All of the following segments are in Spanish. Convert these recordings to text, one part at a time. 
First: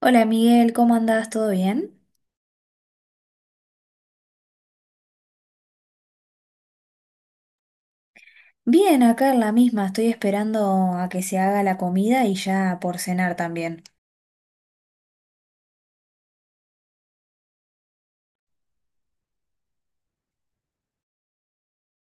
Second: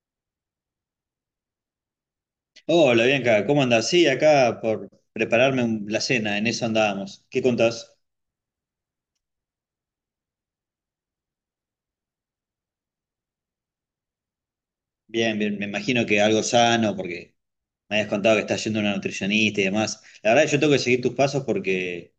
Hola Miguel, ¿cómo andás? ¿Todo bien? Hola Bianca, ¿cómo andás? Sí, acá por prepararme la cena, en eso andábamos. ¿Qué contás? Bien, acá en la misma, estoy esperando a que se haga la comida y ya por cenar también. Bien, bien, me imagino que algo sano, porque me habías contado que estás yendo a una nutricionista y demás. La verdad, yo tengo que seguir tus pasos porque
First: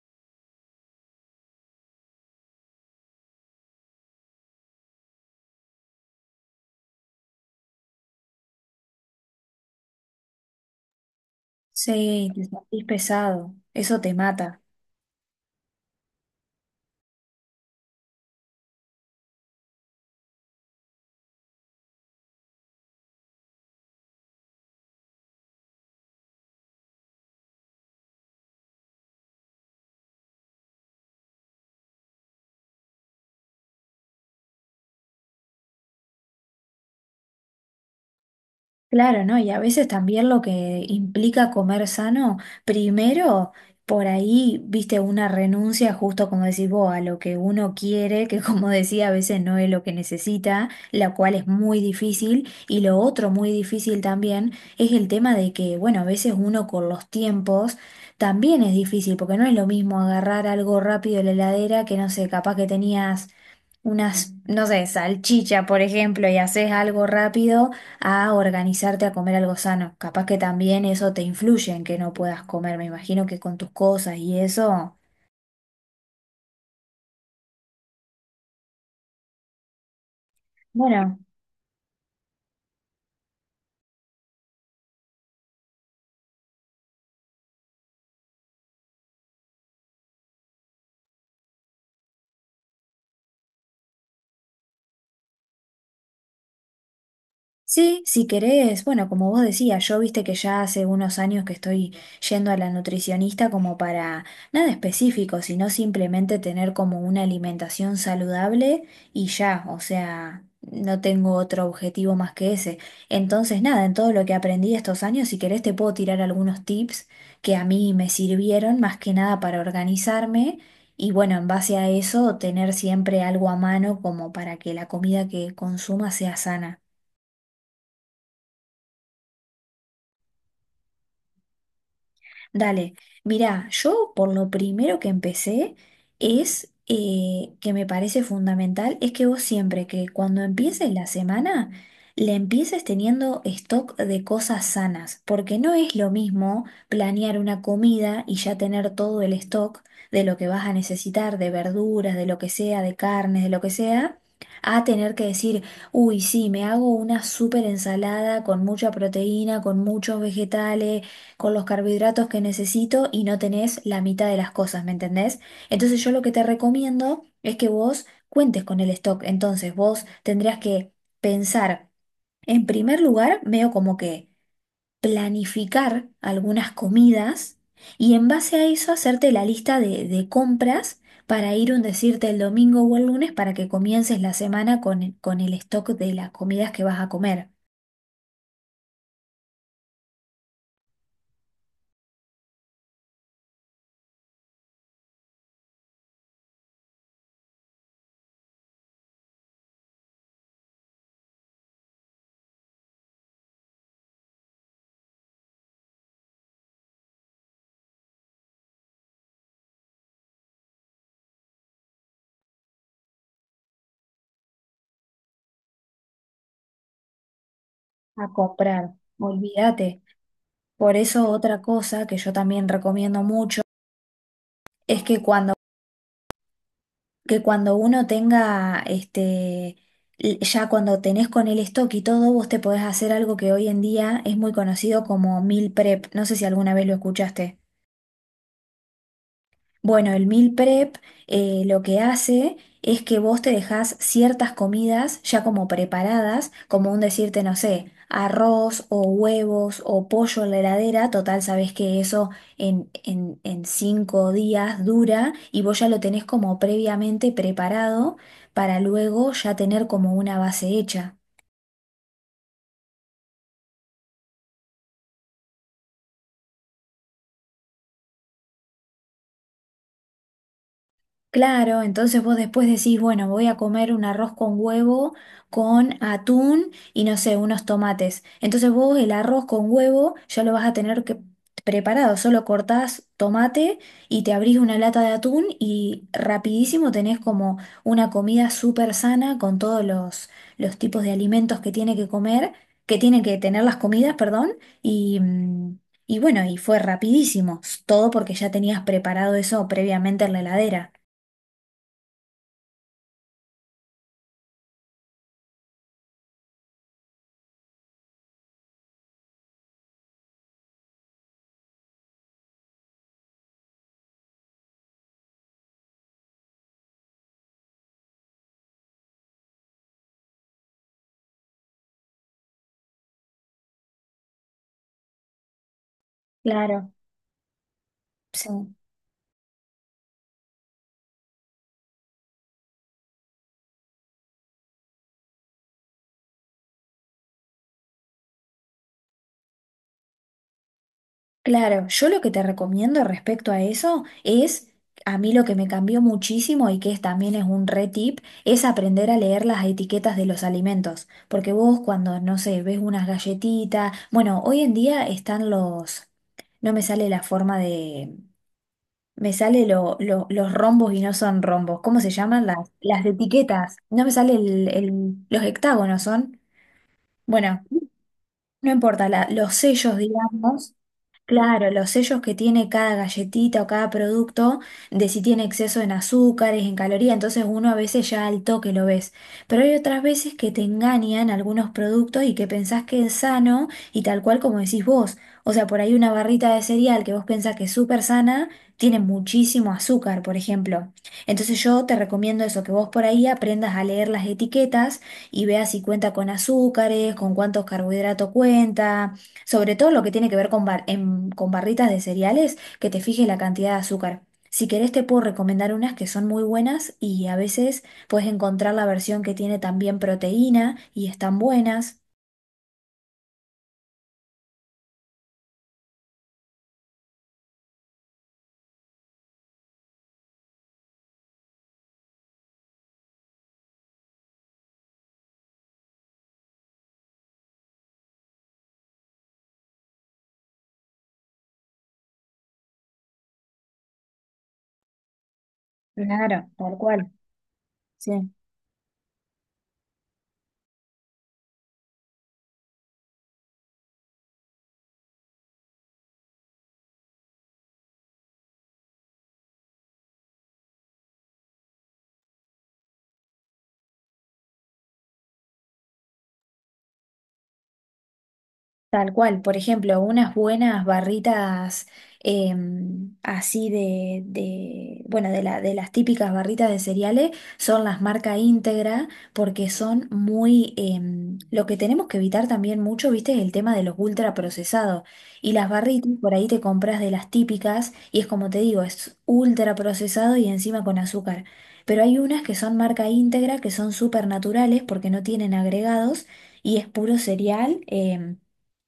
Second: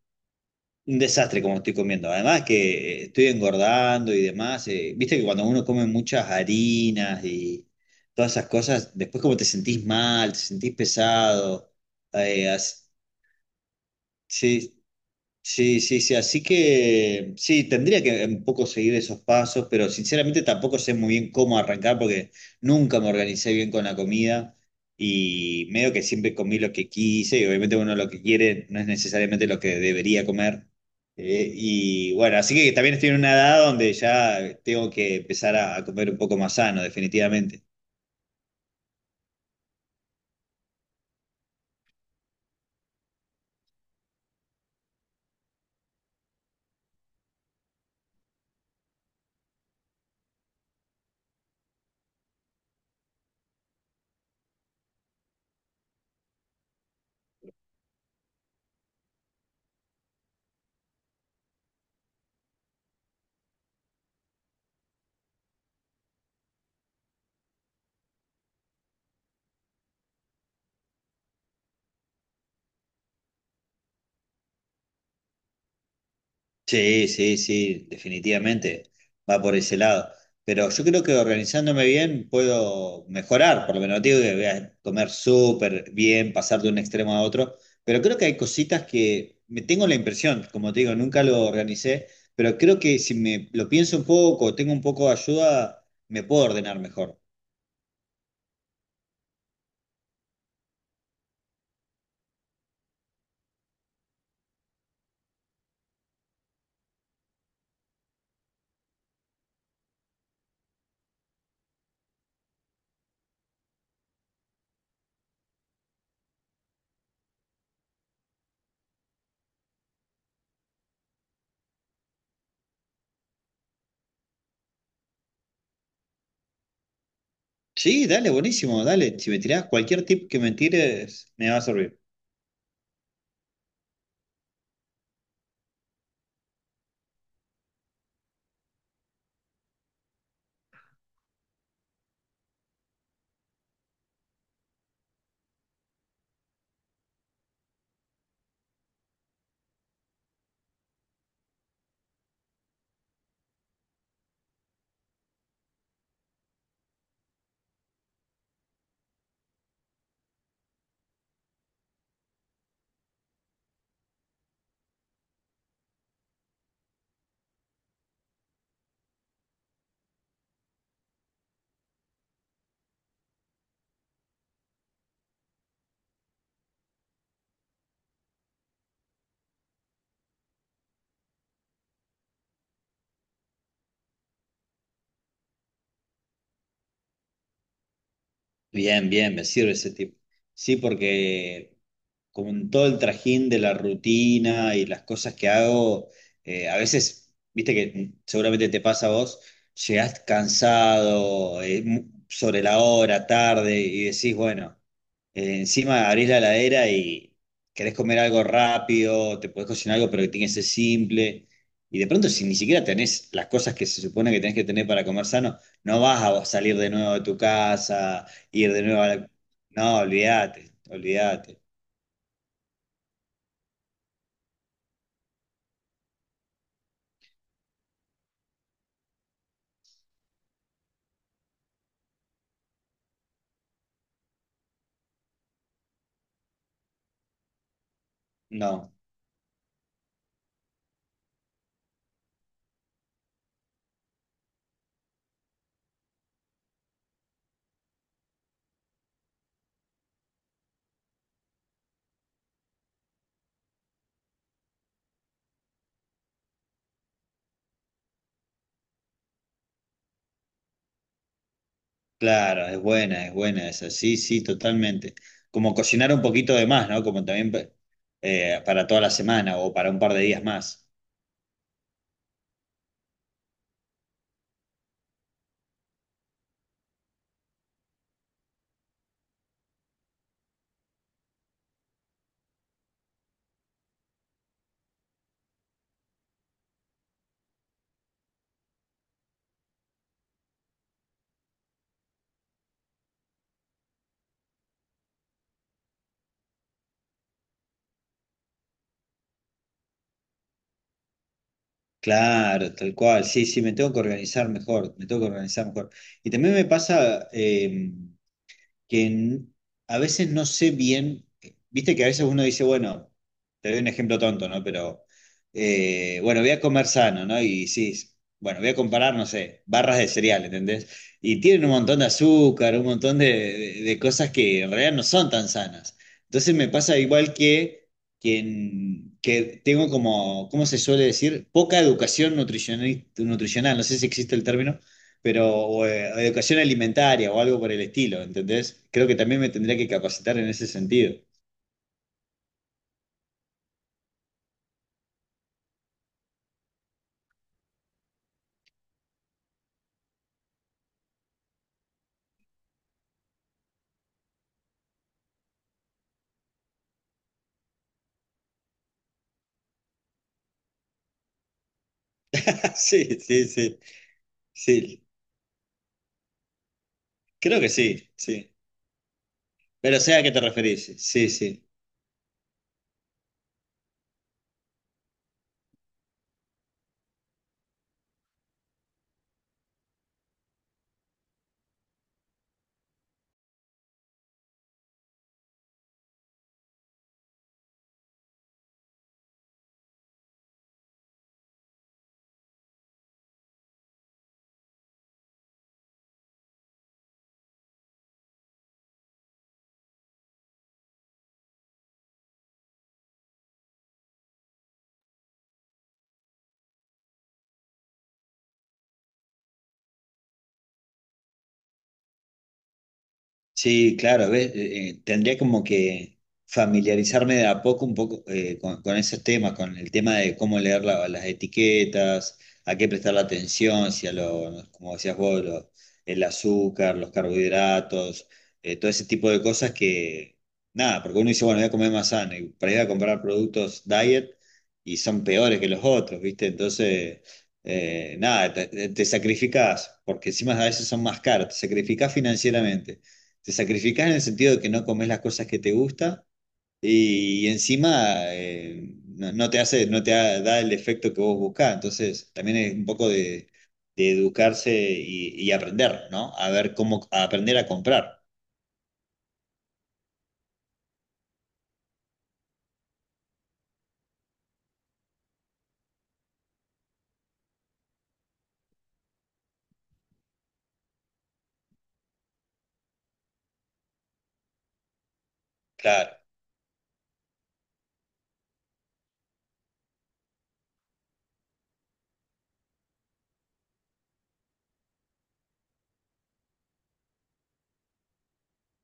un desastre como estoy comiendo. Además que estoy engordando y demás. Viste que cuando uno come muchas harinas y todas esas cosas, después como te sentís mal, te sentís pesado. Sí, te eh, sentís así- pesado, eso te mata. sí, sí, sí, sí, así que sí, tendría que un poco seguir esos pasos, pero sinceramente tampoco sé muy bien cómo arrancar porque nunca me organicé bien con la comida y medio que siempre comí lo que quise, y obviamente uno lo que quiere no es necesariamente lo que debería comer. Y bueno, así que también estoy en una edad donde ya tengo que empezar a comer un poco más sano, definitivamente. Claro, ¿no? Y a veces también lo que implica comer sano, primero, por ahí, viste, una renuncia justo como decís vos, a lo que uno quiere, que como decía, a veces no es lo que necesita, la cual es muy difícil. Y lo otro muy difícil también es el tema de que, bueno, a veces uno con los tiempos también es difícil, porque no es lo mismo agarrar algo rápido de la heladera que, no sé, capaz que tenías unas, no sé, salchicha, por ejemplo, y haces algo rápido a organizarte a comer algo sano. Capaz que también eso te influye en que no puedas comer. Me imagino que con tus cosas y eso. Sí, sí, sí, definitivamente va por ese lado. Pero yo creo que Bueno. organizándome bien puedo mejorar, por lo menos no digo que voy a comer súper bien, pasar de un extremo a otro, pero creo que hay cositas que me tengo la impresión, como te digo, nunca lo organicé, pero creo que si me lo pienso un poco, tengo un poco de ayuda, me puedo ordenar mejor. Sí, si querés, bueno, como vos decías, yo viste que ya hace unos años que estoy yendo a la nutricionista como para nada específico, sino simplemente tener como una alimentación saludable y ya, o sea, no tengo otro objetivo más que ese. Entonces, nada, en todo lo que aprendí estos años, si querés te puedo tirar algunos tips que a mí me sirvieron más que nada para organizarme. Y bueno, en base a eso, tener siempre algo a mano como para que la comida que consuma sea sana. Sí, dale, buenísimo, dale. Si me tirás cualquier tip que me tires, me va a servir. Dale, mirá, yo por lo primero que empecé es que me parece fundamental, es que vos siempre que cuando empieces la semana, le empieces teniendo stock de cosas sanas, porque no es lo mismo planear una comida y ya tener todo el stock de lo que vas a necesitar, de verduras, de lo que sea, de carnes, de lo que sea, a tener que decir, uy, sí, me hago una súper ensalada con mucha proteína, con muchos vegetales, con los carbohidratos que necesito y no tenés la mitad de las cosas, ¿me entendés? Entonces yo lo que te recomiendo es que vos cuentes con el stock. Entonces vos tendrías que pensar, en primer lugar, medio como que planificar algunas comidas y en base a eso hacerte la lista de compras para ir un decirte el domingo o el lunes para que comiences la semana con el stock de las comidas que vas a comer. Bien, bien, me sirve ese tip. Sí, porque con todo el trajín de la rutina y las cosas que hago, a veces, viste que seguramente te pasa a vos, llegás cansado, sobre la hora, tarde, y decís, bueno, encima abrís la heladera y querés comer algo rápido, te podés cocinar algo, pero que tiene que ser simple. Y de pronto, si ni siquiera tenés las cosas que se supone que tenés que tener para comer sano, no vas a salir de nuevo de tu A casa, ir de comprar. nuevo a la... Olvídate. No, olvídate, Por eso otra olvídate. cosa que yo también recomiendo mucho es que que cuando uno tenga, ya cuando tenés con el stock y todo, vos te podés hacer algo que hoy en día es muy conocido como meal prep. No sé si alguna vez lo escuchaste. No, Bueno, el meal prep lo que hace es que vos te dejás ciertas comidas ya como preparadas, como un decirte, no sé, arroz o huevos o pollo en la heladera, total, sabés que eso en 5 días dura y vos ya lo tenés como previamente preparado para luego ya tener como una base hecha. claro, es buena esa, sí, sí, totalmente. Como cocinar un poquito de más, ¿no? Como también para toda la semana o para un par de días más. Claro, entonces vos después decís, bueno, voy a comer un arroz con huevo, con atún y no sé, unos tomates. Entonces vos el arroz con huevo ya lo vas a tener que preparado, solo cortás tomate y te abrís una lata de atún y rapidísimo tenés como una comida súper sana con todos los tipos de alimentos que tiene que comer, que tiene que tener las comidas, perdón, y, mm, y bueno, y fue rapidísimo, todo porque ya tenías preparado eso previamente en la heladera. Claro, tal cual, sí, sí, me tengo que organizar mejor, me tengo que organizar mejor. Y también me pasa, que n- a veces no sé bien, viste que a veces uno dice, bueno, te doy un ejemplo tonto, ¿no? Pero, bueno, voy a comer sano, ¿no? Bueno, voy a comparar, no sé, barras de cereal, ¿entendés? Y tienen un montón de azúcar, un montón de cosas que en realidad no son tan sanas. Entonces me Claro, pasa igual que, que, sí, en- que tengo como, ¿cómo se suele decir? Poca educación nutricional, no sé si existe el término, pero educación alimentaria o algo por el estilo, ¿entendés? Creo que también me tendría que capacitar en ese sentido. claro. Yo lo que te recomiendo respecto a eso es, a mí lo que me cambió muchísimo y que es, también es un re tip, es aprender a leer las etiquetas de los alimentos. Porque vos cuando, no sé, ves unas galletitas, bueno, hoy en día están los, no me sale la forma de, me sale los rombos y no son rombos. ¿Cómo se llaman las, las Sí, sí, etiquetas? sí, No me sale el, sí, los hectágonos son, bueno, creo que sí, sí. no importa, los sellos, Pero sé a qué te digamos. referís, sí, Claro, sí. los sellos que tiene cada galletita o cada producto, de si tiene exceso en azúcares, en calorías, entonces uno a veces ya al toque lo ves. Pero hay otras veces que te engañan algunos productos y que pensás que es sano y tal cual como decís vos. O sea, por ahí una barrita de cereal que vos pensás que es súper sana, tiene muchísimo azúcar, por ejemplo. Entonces yo te recomiendo eso, que vos por ahí aprendas a leer las etiquetas y veas si cuenta con azúcares, con cuántos carbohidratos cuenta. Sobre todo lo que tiene que ver con barritas de cereales, que te fijes la cantidad de azúcar. Si querés te puedo recomendar unas que son muy buenas y a veces puedes encontrar la versión que tiene también proteína y están buenas. Sí, claro, ¿ves? Tendría como que familiarizarme de a poco un poco con esos temas, con el tema de cómo leer las etiquetas, a qué prestar la atención, si a lo, como decías vos, el azúcar, los carbohidratos, todo ese tipo de cosas que, nada, porque uno dice, bueno, voy a comer más sano, y para ir a comprar productos diet y son peores que los otros, Claro, ¿viste? tal cual. Entonces, Sí. Nada, te sacrificás, porque encima a veces son más caros, te sacrificás financieramente, te sacrificás en el sentido de que no comes las cosas que te gustan y encima no, no te hace, no te ha- da el efecto que vos buscás. Entonces, también es un poco de educarse y aprender, ¿no? A ver cómo, a aprender a comprar. Tal cual, por ejemplo, unas buenas barritas así bueno, de las típicas barritas de cereales son las marca íntegra porque son muy, lo que tenemos que evitar también mucho, viste, es el tema de los ultraprocesados. Y las barritas, Claro. por ahí te compras de las típicas y es como te digo, es ultraprocesado y encima con azúcar. Pero hay unas que son marca íntegra, que son súper naturales porque no tienen agregados y es puro cereal. em,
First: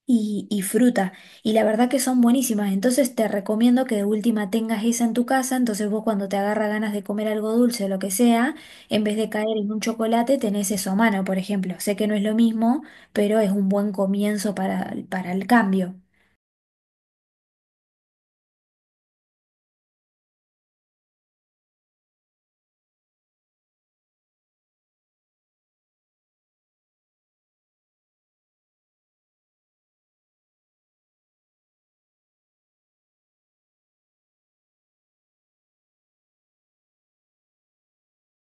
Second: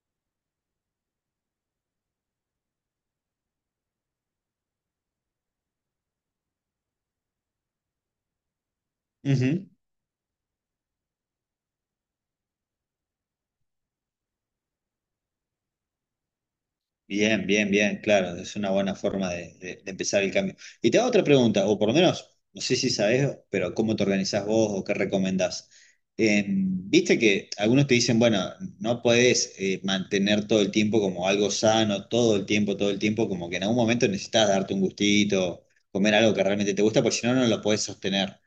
y, y fruta. Y la verdad que son buenísimas. Entonces te recomiendo que de última tengas esa en tu casa. Entonces vos cuando te agarra ganas de comer algo dulce o lo que sea, en vez de caer en un chocolate, tenés eso a mano, por ejemplo. Sé que no es lo mismo, pero es un buen comienzo para el cambio. Bien, bien, bien, claro, es una buena forma de, de empezar el cambio. Y te hago otra pregunta, o por lo menos, no sé si sabes, pero ¿cómo te organizás vos o qué recomendás? Viste que algunos te dicen, bueno, no podés mantener todo el tiempo como algo sano, todo el tiempo, como que en algún momento necesitas darte un gustito, comer algo que realmente te gusta, porque si no, no lo podés sostener.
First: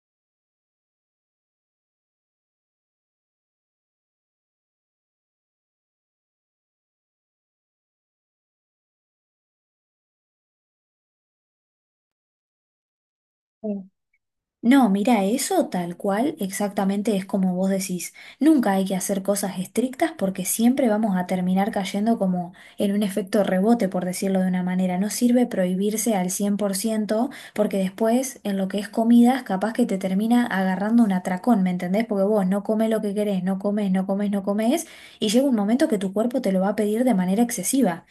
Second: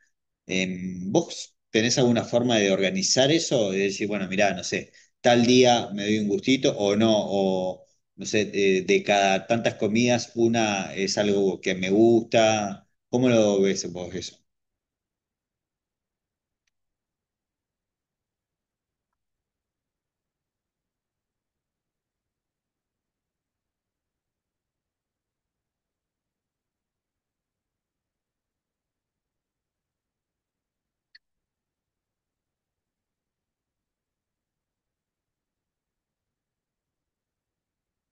Eh, ¿Vos tenés alguna forma de organizar eso? De decir, bueno, mirá, no sé, tal día me doy un gustito o no, no sé, de cada tantas comidas, una es algo que me gusta. ¿Cómo lo ves vos eso? No, mira, eso tal cual, exactamente es como vos decís. Nunca hay que hacer cosas estrictas porque siempre vamos a terminar cayendo como en un efecto rebote, por decirlo de una manera. No sirve prohibirse al 100% porque después en lo que es comidas capaz que te termina agarrando un atracón, ¿me entendés? Porque vos no comes lo que querés, no comes, no comes, no comes y llega un momento que tu cuerpo te lo va a pedir de manera excesiva.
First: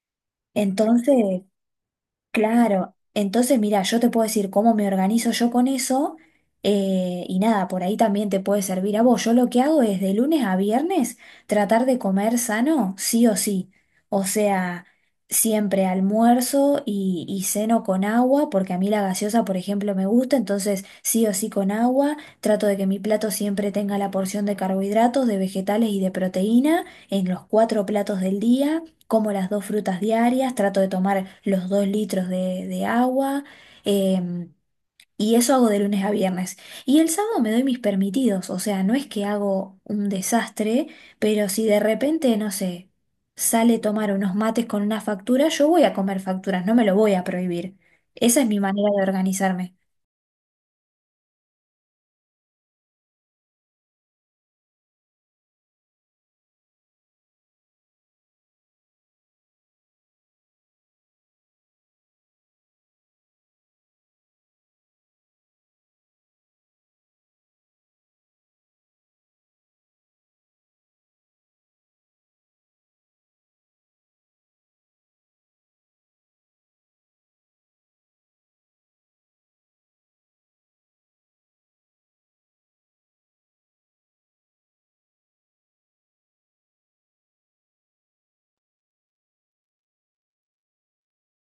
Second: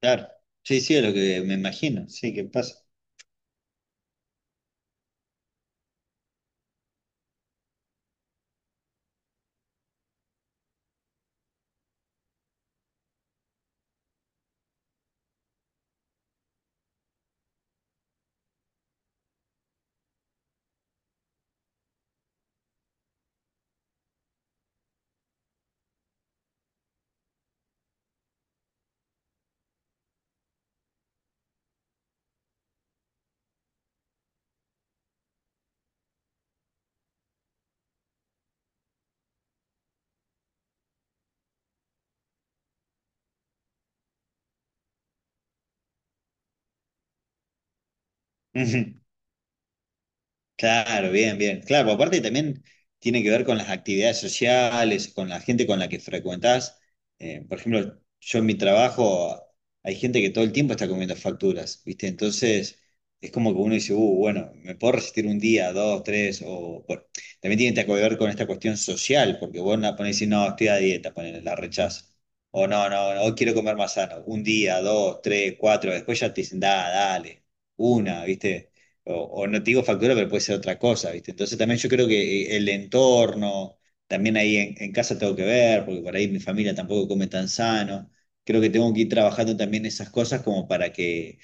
Claro. Sí, sí, es lo que Entonces, me imagino. Sí, ¿qué pasa? Claro, entonces mira, yo te puedo decir cómo me organizo yo con eso y nada, por ahí también te puede servir a vos. Yo lo que hago es de lunes a viernes tratar de comer sano, sí o sí. O sea, siempre almuerzo y ceno con agua, porque a mí la gaseosa, por ejemplo, me gusta, entonces sí o sí con agua. Trato de que mi plato siempre tenga la porción de carbohidratos, de vegetales y de proteína en los cuatro platos del día como las dos frutas diarias, trato de tomar los 2 litros de agua em, y eso hago de lunes a viernes. Y el sábado me doy mis permitidos, o sea, no es que hago un desastre, pero si de repente, no sé, sale tomar unos mates con una factura, yo voy a comer facturas, no me lo voy a prohibir. Esa es mi manera de organizarme. Claro, bien, bien. Claro, porque aparte también tiene que ver con las actividades sociales, con la gente con la que frecuentás. Por ejemplo, yo en mi trabajo hay gente que todo el tiempo está comiendo facturas, ¿viste? Entonces es como que uno dice, bueno, me puedo resistir un día, dos, tres, o bueno, también tiene que ver con esta cuestión social, porque vos no ponés y decís, no, estoy a dieta, ponele, la rechazo. O no, no, no, hoy quiero comer más sano. Un día, dos, tres, cuatro, después ya te dicen, da, dale, una, ¿viste? O, o no te digo factura, pero puede ser otra cosa, ¿viste? Entonces también yo creo que el entorno, también ahí en casa tengo que ver, porque por ahí mi familia tampoco come tan sano. Creo que tengo que ir trabajando también esas cosas como para que,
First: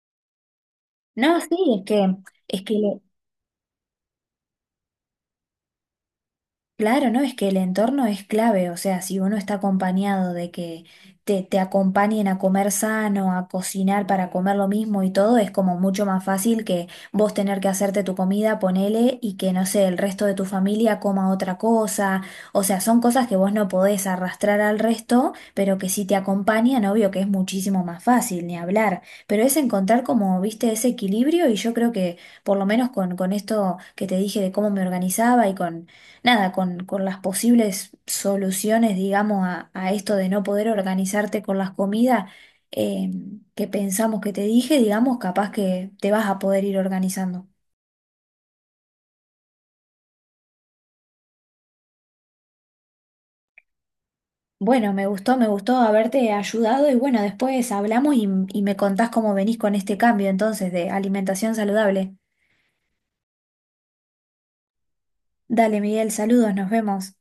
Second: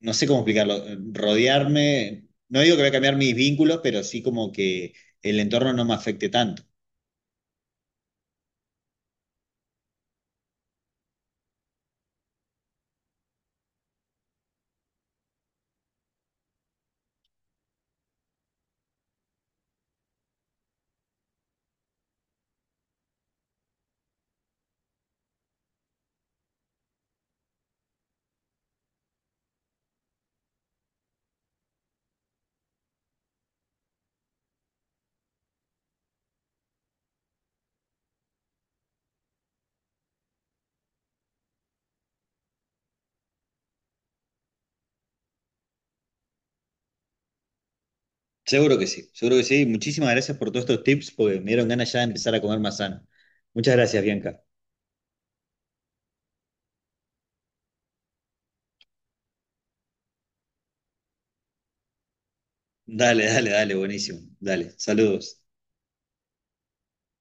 no sé cómo explicarlo, No, sí, es que, rodearme, no es que digo que voy a cambiar mis vínculos, pero sí como que el entorno no me afecte tanto. Claro, ¿no? Es que el entorno es clave, o sea, si uno está acompañado de que te acompañen a comer sano, a cocinar para comer lo mismo y todo, es como mucho más fácil que vos tener que hacerte tu comida, ponele, y que, no sé, el resto de tu familia coma otra cosa, o sea, son cosas que vos no podés arrastrar al resto, pero que si te acompañan, obvio que es muchísimo más fácil, ni hablar, pero es encontrar como, viste, ese equilibrio y yo creo que, por lo menos con esto que te dije de cómo me organizaba y con nada, con las posibles soluciones, digamos, a esto de no poder organizarte con las comidas eh, que pensamos que te dije, digamos, capaz que te vas a poder ir organizando. Seguro que sí, seguro que sí. Muchísimas gracias por todos estos tips, porque me dieron ganas ya de empezar a comer más sano. Muchas gracias, Bianca. Bueno, me gustó haberte ayudado y bueno, después hablamos y me contás cómo venís con este cambio entonces de alimentación saludable. Dale, dale, dale, buenísimo. Dale, saludos. Dale, Miguel, saludos, nos vemos.